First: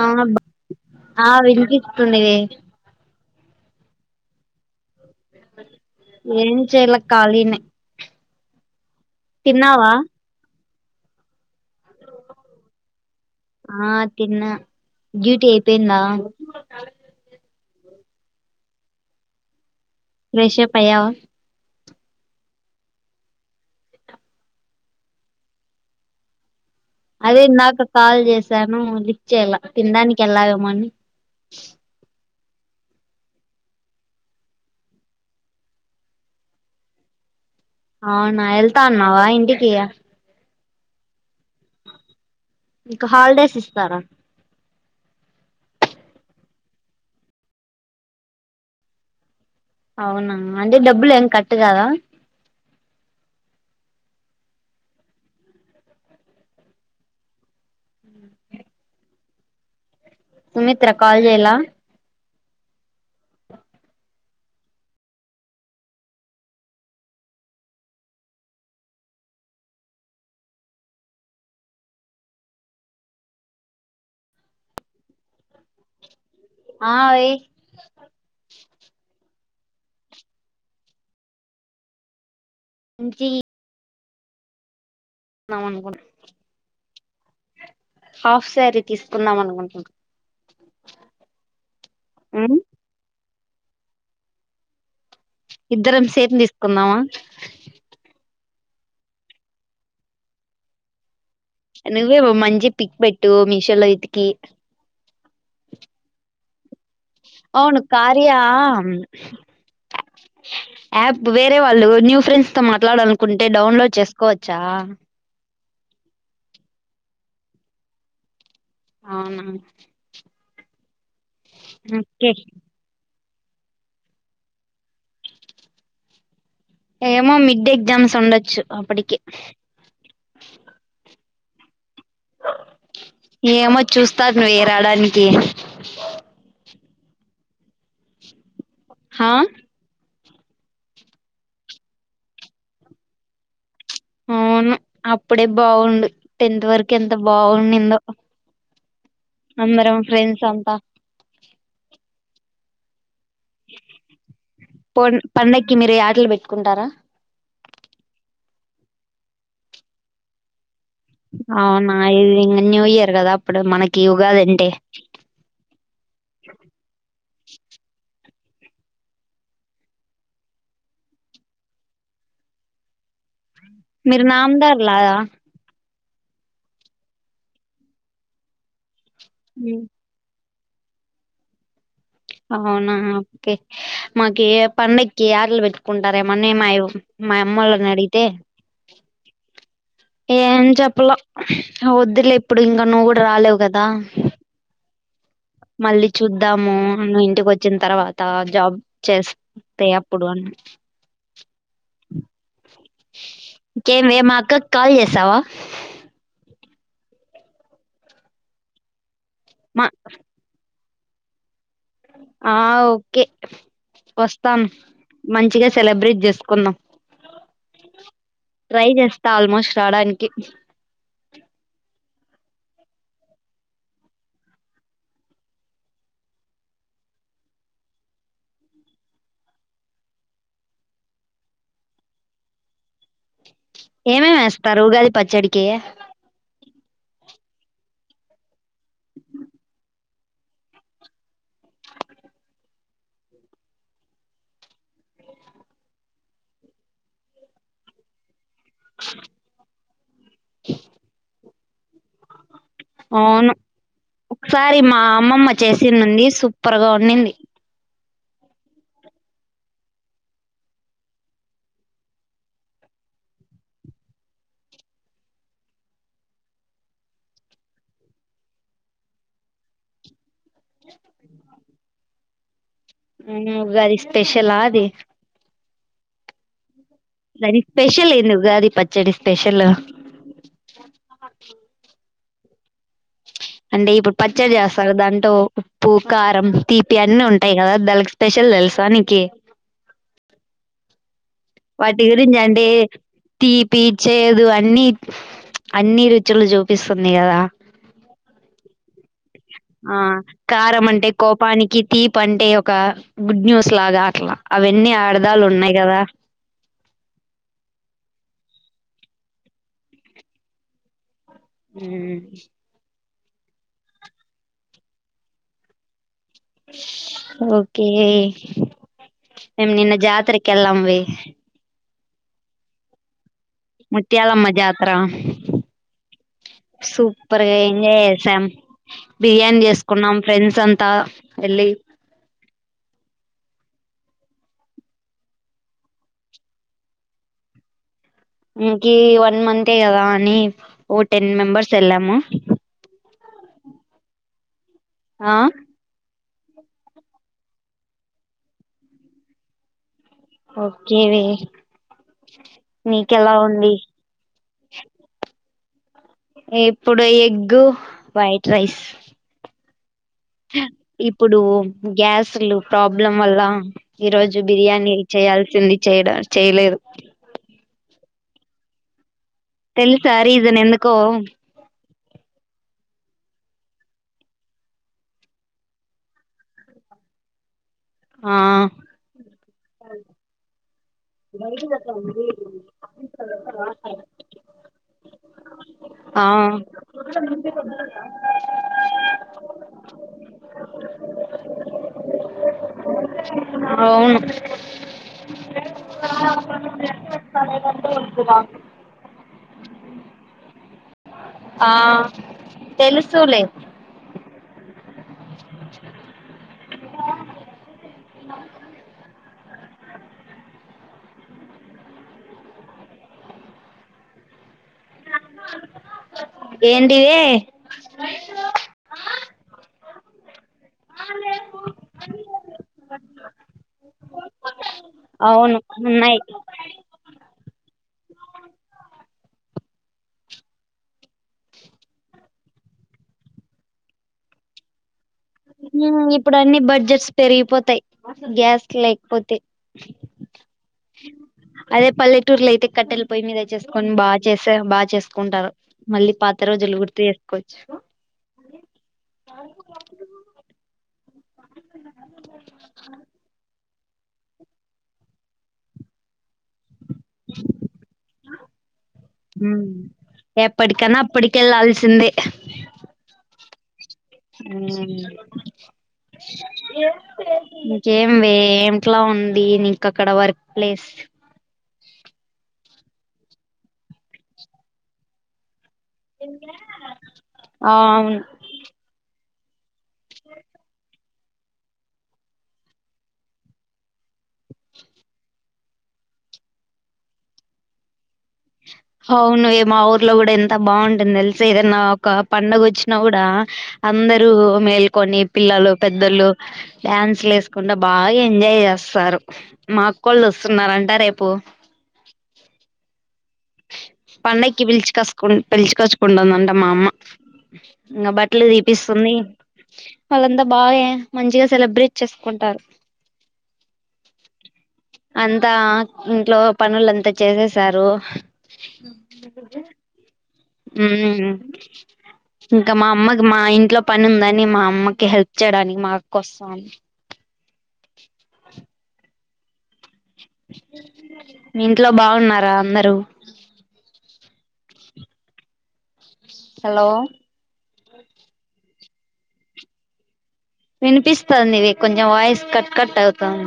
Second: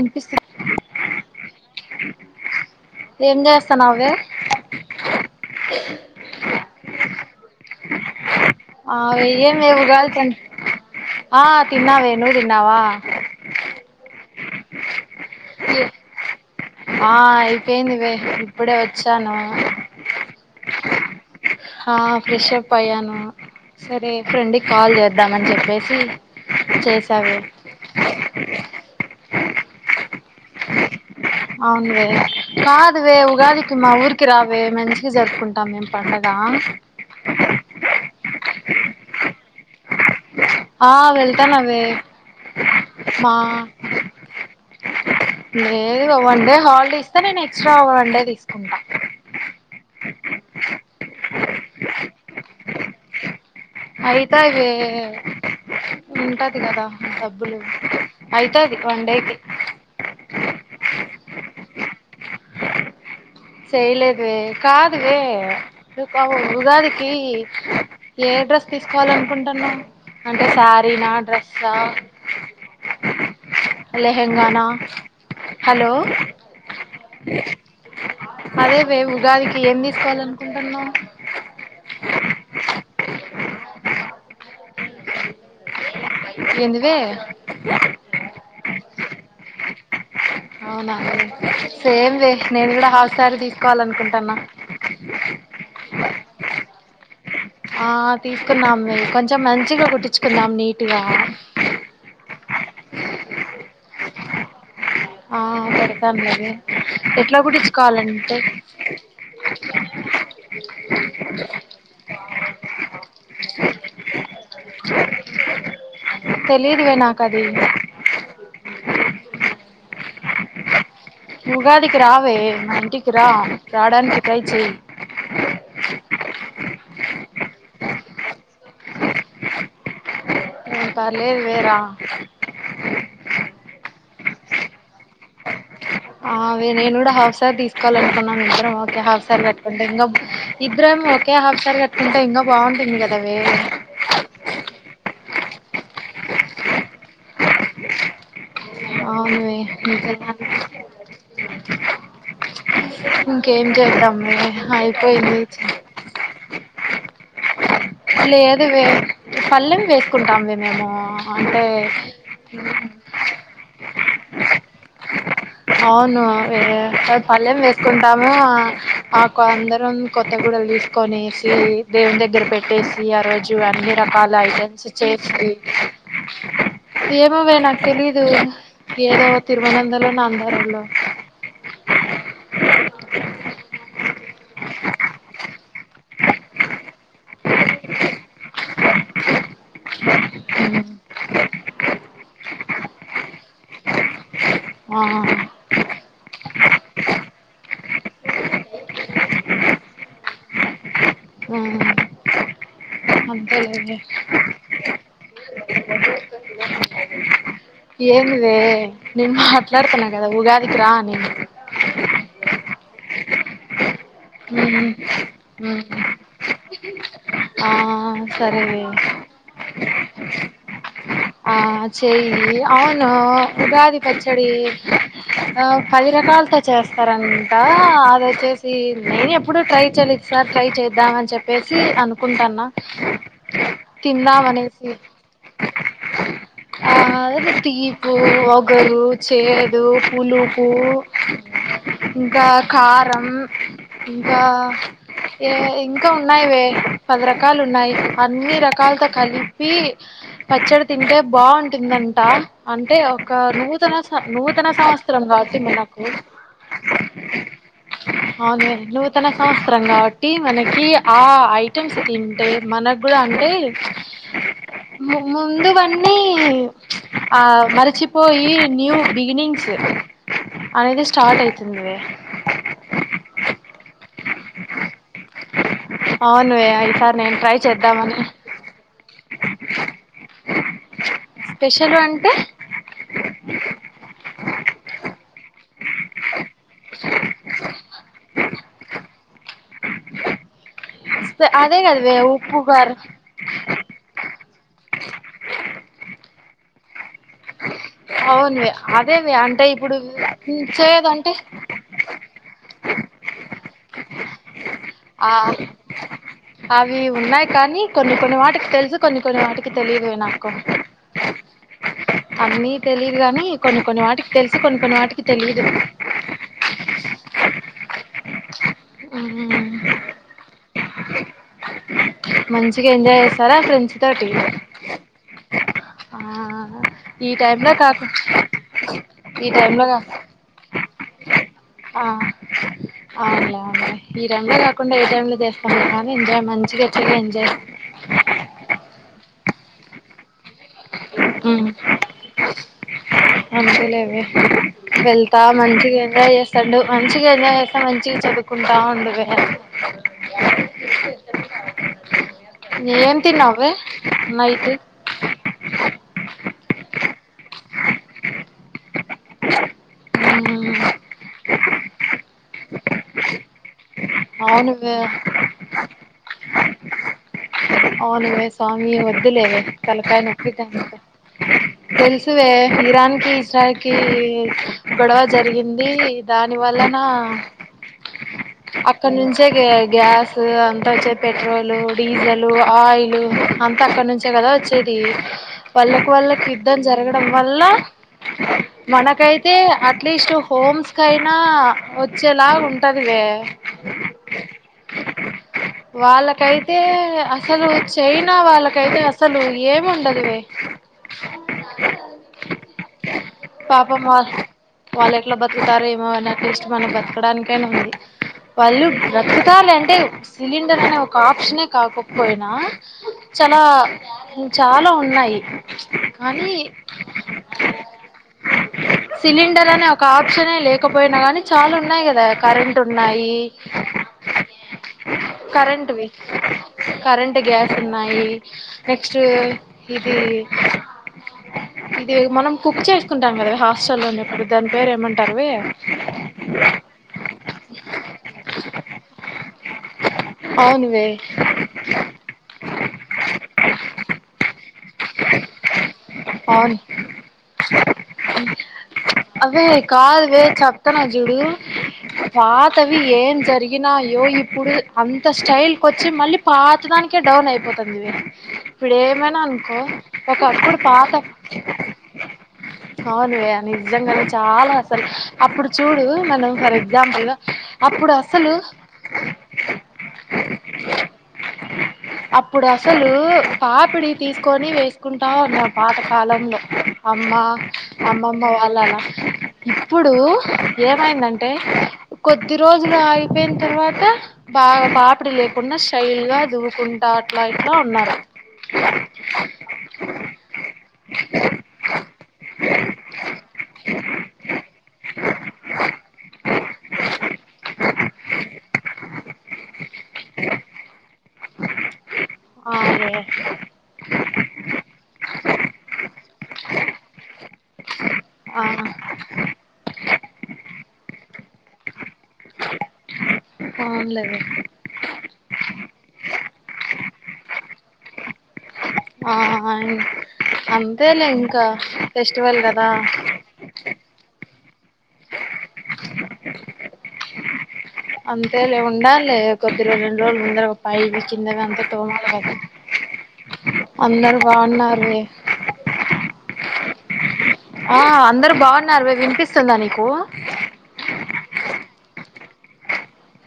ఆ ఆ వినిపిస్తుంది ఏం చేస్తాను అవి ఏం చేయలా ఖాళీనే ఆ ఏమిలేవు తిన్నావా గాలండి ఆ తిన్నావే నువ్ తిన్నావా తిన్న డ్యూటీ అయిపోయిందా అయిపోయిందివే ఇప్పుడే వచ్చాను ఫ్రెషప్ అయ్యావా ఆ ఫ్రెషప్ అయ్యాను సరే ఫ్రెండ్కి కాల్ చేద్దామని చెప్పేసి చేసావే అదే ఇందాక కాల్ చేసాను లిఫ్ట్ చేయాలె తినడానికి వెల్లవేమో అని అవునువే కాదువే ఉగాదికి మా ఊరికి రావే మంచిగా జరుపుకుంటాం మేము పండగ అవునా వెళ్తాన్నావా ఇంటికి ఆ వెళ్తాన్నావే మీకు హాలిడేస్ ఇస్తారా లేదు వన్ డే హాలిడేస్ ఇస్తారు నేను ఎక్స్ట్రా వన్ డే తీసుకుంటాను అవునా అంటే డబ్బులు ఏం కట్ కాదా అయితాయి వే ఉంటది కదా డబ్బులు అయితాది వన్ డేకి సుమిత్ర కాల్ జేయాల చేయలేదువే కాదువే ఉగాదికి ఏ డ్రెస్ తీసుకోవాలనుకుంటున్నావ్ అంటే శారీనా డ్రెస్స లెహెంగానా హలో ఆ యి అదేవే ఉగాదికి ఏం తీసుకోవాలనుకుంటున్నావ్ ఇంటి అనుకో [inaudible] ఏందివే హాఫ్ శారీ తీసుకుందాం అనుకుంటున్నా అవునా సేమ్ వే ఉమ్, నేను కూడా హాఫ్ సారి తీస్ తీసుకోవాలనుకుంటున్నా ఇద్దరం సేమ్ తీసుకుందామా ఆ తీసుకొందాం వే కొంచెం మంచిగా కుట్టించ్చుకుందాం నీటుగా నువ్వే ఓ మంచి పిక్ పెట్టు మీషోలో వేతికి ఆ పెడతాన్లేవే అవును కార్య యాప్ వేరే వాళ్ళు న్యూ ఫ్రెండ్స్ తో మాట్లాడాలనుకుంటే డౌన్లోడ్ చేసుకోవ చ్చా తెలీదువే నాకు అది అవునా ఉగాదికి ఓకే రావే మా ఇంటికి కి రా రాడానిక్ ట్రై చెయ్ ఏమో మిడ్ ఎగ్జామ్స్ ఉండచ్చు అప్పటికి లేదువే రా ఏమో చూస్తాను వే రాడానికి ఆవె నేను ఊడ హాఫ్ సారి తీసుకోవాలి అనుకున్న ఓకే హఫ్ హా సారీ కట్టుకుంట ఇంగ ఇద్దరం ఒకే హాఫ్ సారి కట్టుకుంటే ఇంకా బాఉంటుంది గదవే అవును అప్పుడే బాఉండు టెన్త్ వరక్ ఎంత బాఉండిందో అవునువే అందరం ఫ్రెండ్స్ నిజంగానే అంతా [inaudible] ఇంకేం చేద్దాం పోన్- అయిపోయింది పండక్కి మీరు యాటలు పెట్టుకుంటారా లేదు వే పల్లెం వేసుకుంటామే మేము అంటే అవునా ఇది ఇ న్యూ ఇయర్ గదా అప్పుడు మనకి కి ఉగదంటే అవును అవే పళ్ళెం వేసుకుంటాము అ మాకు అందరం కొత్తగూడలు తీసుకొనేసి దేవున్ దగ్గర పెట్టేసి ఆ రోజు అన్ని మీరు రకాల ఐటమ్స్ నామదారులా చేశి ఏమో వే నాక్ తెలిదు ఏదో ఉమ్. తిరువనందల నాంద తరలో అవునా ఓకే మాకే పండక్కి యటలు పెట్టుకుంటారేమోని మాయో మా అమ్మాల్ని అడిగితే ఏం చెప్లా వద్దులే ఇప్పుడు ఇంకా నువ్వు గూడ రాలేవు గదా ఆ మళ్ళీ చూద్దాము అ ఇంటికి వచ్చిన తర్వాత జాబ్ చేస్తే అప్పుడు అన లేవె కాల్ చేసావా ఏంది వే నేన్ మా మాట్లాడ్తన గదా ఉగాది కి రా అనింది ఆ ఓకె వస్తాం ఉమ్ మంచిగ ఉమ్ సెలబ్రేట్ జేస్కుందాం ఆ సరే నే తాడాన్కి ఆ చేయి అవును ఉగాది పచ్చడి ఆ పది రకాలతో చేస్తారంట అదొచ్చేసి నేను ఎప్పుడు ట్రై చెయిలే ఇ సారి ట్రై చేద్దామ్ అని చెప్పేసి అనుకుంటానా ఏమేమి ఏస్తారు ఉగాది పచ్చడికి ఆ అది తీపు వగరు చేదు పులుపు ఇంకా కారం ఇంకా ఏ ఇంకా ఉన్నాయివే పది రకాలు ఉన్నాయి అ అన్ని రకాల్తొ కలిపి పచ్చడ అంటే బాగుంటుందంట అంటే ఒక అవును నూతన స నూతన ఒకసారి మా సంవస్రం అమ్మమ్మ కాబట్టి మనకు చేసిందండి సూపర్ గా ఉండింది అవునే నూతన సంవత్సరం కాబట్టి మనకి ఆ ఐటమ్స్ తింటే మనకు కూడా అంటే మామ్మ ముందువన్నీ ఆ మరిచిపోయి న్యూ బిగినింగ్స్ అనేది స్టార్ట్ అయి తుందివే ఉగ్గే ఉగాది స్పెషలా అది అవునోయి అయ్ నని స్పెషల్ లే నువ్ ఉగాది పచ్చడి స్పెషల్ స్పెషల్ అం టే అంటే ఇప్పుడు పచ్చడి చేస్తారు దాంట్లో ఉప్పు కారం తీపి అన్ని ఉంటాయి కదా దానికి స్పెషల్ తెలుసా నీకి స్పె- అదే వాటి కదవే గురించి ఉప్పు అంటే కారం తీపి చేదు అన్ని అన్ని రుచులు చూపు అవునువి అదేవి అంటేయ్ ఆ కారం అంటే కోపానికి తీప్ అంటే ఒక గుడ్ న్యూస్ లాగా అట్లా అవన్నీ ఆ అర్ధాలు ఉన్నాయి కదా అవి ఉన్నాయి కానీ కొన్ని కొన్ని వాటికి తెలుసు కొన్ని కొన్ని వాటికి తెలిదువే నాకు ఉ అన్నీ తెలిదు ఇది కాని కొన్ని కొన్ని వాటికి తెలుసు కొన్ని కొన్ని వాటికి తెలియదు ఓకే మేము నిన్న జాతరకు ఏళ్ళాం వే మంచిగా ఎంజాయ్ ఏసు తరా ఫ్రెంచితోటి ముత్యాలమ్మ జాతర ఆ ఈ సూపర్ గా టైమ్ లో ఎంజాయ్ కాకు చేసాం ఈ బిర్యానీ టైమ్ లో కాకు చేసుకున్నాం ఫ్రెండ్స్ అంతా వెళ్ళి ఆ అవునులే ఈ టైం లో కాకుండా ఏ టైం లో చేస్తాం కానీ ఎంజాయ్ మంచిగా చెయ్ ఎంజాయ్ ఇంకి వన్ మంతే కదా అని ఓ టెన్ మెంబర్స్ వెళ్ళమో నచ్చలేవే ఆ వెళ్తా మంచి గైనా ఎల్ సండు మంచిగా ఎంజాయ్ చేస్తా మంచిగా చదువుకుంటా ఉండవే ఓకేవె ఏం నీకెలా తిన్నావే ఉంది నైట్ ఇప్పుడు ఎగ్గు వైట్ రైస్ ఇప్పుడు గ్యాస్లు ప్రాబ్లం వల్ల ఈరోజు బిర్యానీ అవునువే చేయాల్సింది చేయడ చేయలేదు కామీ ఎవర్ ఇది లేవ తెలుసా తలకాయ నే రీజన్ ఎందుకో తెల్సవే ఇరాన్ ఇసకి గొడవ జరిగింది దాని వలన ఆ అక్కడ నుంచే గ గ్యాస్ అ అంత వచ్చేది పెట్రోలు డీజల్ ఆయిల్ అంతా అక్కడ నుంచే కదా వచ్చేది వాళ్ళకు ఆ వళ్ళకి యుద్ధం జరగడం వల్ల మనకైతే అట్లీస్ట్ హోమ్స్ కయినా వచ్చేలా ఉంటది అవును వాళ్ళకైతే అసలు చైనా వాళ్ళకైతే అసలు ఏమి ఉండదు ఆ తెలుసులే పాపం వా వాళ్ళు ఎట్లా బతుకుతారు ఏమో అని అట్లీస్ట్ మనం బతకడానికైనా ఉంది వాళ్ళు బ్రతుకాల అంటే సిలిండర్ అనే ఒక ఆప్షనే కాకపోయినా చాలా చ ఉన్నాయి కానీ ఏంటివే సిలిండర్ అనే ఒ క లేకపోయినా కానీ చాలా ఉన్నాయి కదా కరెంట్ ఉన్నాయి అవును కరెంట్ ఉన్నాయి కరెంట్ గ్యాస్ ఉన్నాయి నెక్స్ట్ ఇది ఇది మనం కుక్ చేసుకుంటాం కదా హాస్ట లోని ఇప్పుడు దాని పేరు ఏమంట ఇప్పుడు అన్ని బడ్జెట్స్ పెరిగిపోతాయి గ్యాస్ లేకపోతే అవునువే అదే పల్లెటూర్లో అయితే కట్టెలు పొయ మీద చేసుకొని బాగా చేస్త చే బాగా చేసుకుంటారు మళ్ళీ పాత రోజులు అవును గుర్తు చేసుకోవ ఏ చెప్పతన జుడు పాతవి ఏం జరిగి గినయ్యో ఇప్పుడు అంత స్టైల్ కొంచెం మళ్ళీ పాత దానీకే డౌన్ అయిపోతుందివి ఇప్పుడే ఎప్పటికన్నా అప్పటికి వెళ్ళాల్సిందే దే చూడు మనం ఫర్ ఎగ్జాంపుల్గా అప్పుడు ఇంకేమి అసలు ఏంట్లా ఉంది ఇంక అక్కడ వర్క్ ప్లేస్ అప్పుడు అసలు పాపిడి తీసుకొని వేసుకుంటాఉన్నాం పాతకాలంలో అమ్మ ఆ అవును అమ్మమ్మ వాళ్ళలా ఇప్పుడు ఏ ఆయిందంటే కొద్ది రోజులు ఆగిపోయిన తర్వాత బ పాపిడిలే కుండా శైల్ గా దువుకుంటా అట్లా ఇట్లా ఉన్నారు అవునువ మా ఊర్లో కూడా ఎంత బాగుంటుంద తెలుసి ఏదన్నా ఒక పడుగ వచ్చినా కూడా అందరుూ మేల్కొని పిల్లలు పెద్దళ్లు డ్యాన్స్లు వేసుకుంటడా బాగా ఎంజాయ్ చేస్తారు మా అక్కోళ్ళు వస్తున్నారు అంట రేపు అదే పండగకి పిలిచి కసుకు పిలిచికచ్చుకుంటుందంట మా అమ్మ ఇంకా బట్టలు ఆ తీీపిస్తుంది వాళ్ళంతా బాగా మంచిగా సెబ్రిట్ చేసుకుంటారు అవునులేవే అంతా ఇంట్లో పనులంతా చేసేసారు ఆ అంతే లే హ్మ్. ఇంకా ఫెస్టివల్ కదా పని ఉందని మా అమ్మకి హెల్ప్ చేయడానికి మా అక్క వస్తా ఉం అంతే లే ఉండా [unintelligible] ఇరవై రెండు రోజులు ముందర ఒక పై కింద మీ అంత ఇంట్లో తోమలి బాగున్నారా కదా అందరూ అందరు బాగున్నారు [inaudible] హలో ఆ అందరు బాగున్నారువ వినిపిస్తుందా నీకు వినిపిస్తంది ఇవి కొంచెం వాయిస్ కట్ కట్ అవుతుంది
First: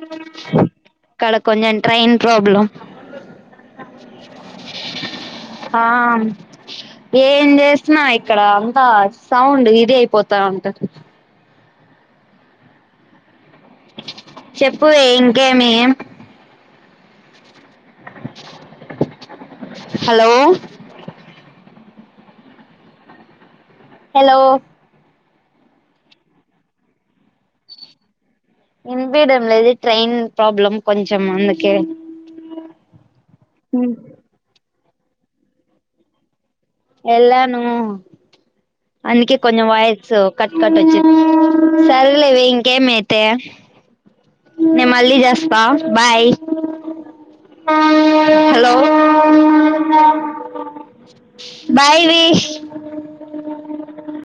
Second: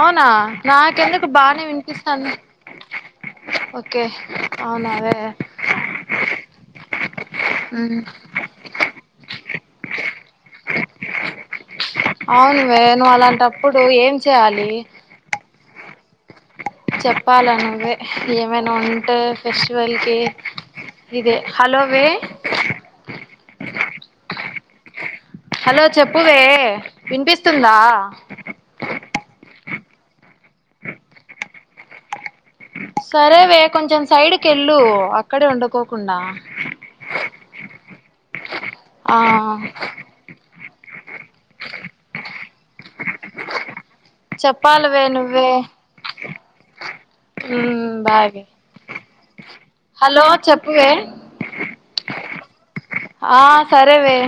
అవునా నాకెందుకు ఇక్కడ బానే కొంచెం ట్రైన్ వినిపిస్తాను ప్రాబ్లం ఓకే అవునావే ఆ ఏం ఉమ్ చేస్తున్నా ఇక్కడ అంతా సౌండ్ ఇది అయిపోతా అంటాది అవును వే నువ్వు అలాంట చెప్పువే ఇంకేమి చెప్పాలను అే ఏమేనా ఉంటే ఫెస్టివల్కి హలో ఇే హలో వే హలో హలో చెప్పువే వినిపిస్తుందా ఇపియడం లేది ట్రైన్ ప్రాబ్లం కొంచం అందుకే సరేవే కొంచెం సైడ్ కె ఇల్లు అక్కడే ఉండకోకుండా ఎలాను ఆ అందుకే కొంచంచం వయసు క కట్టొచ్చింది సరలేవి ఇంకేమయితే చెప్పాలివే నువ్వే బాయ్ హ్మ్ బాయ్ హలో హలో చెప్పువే బాయ్ వి ఆ సరేవే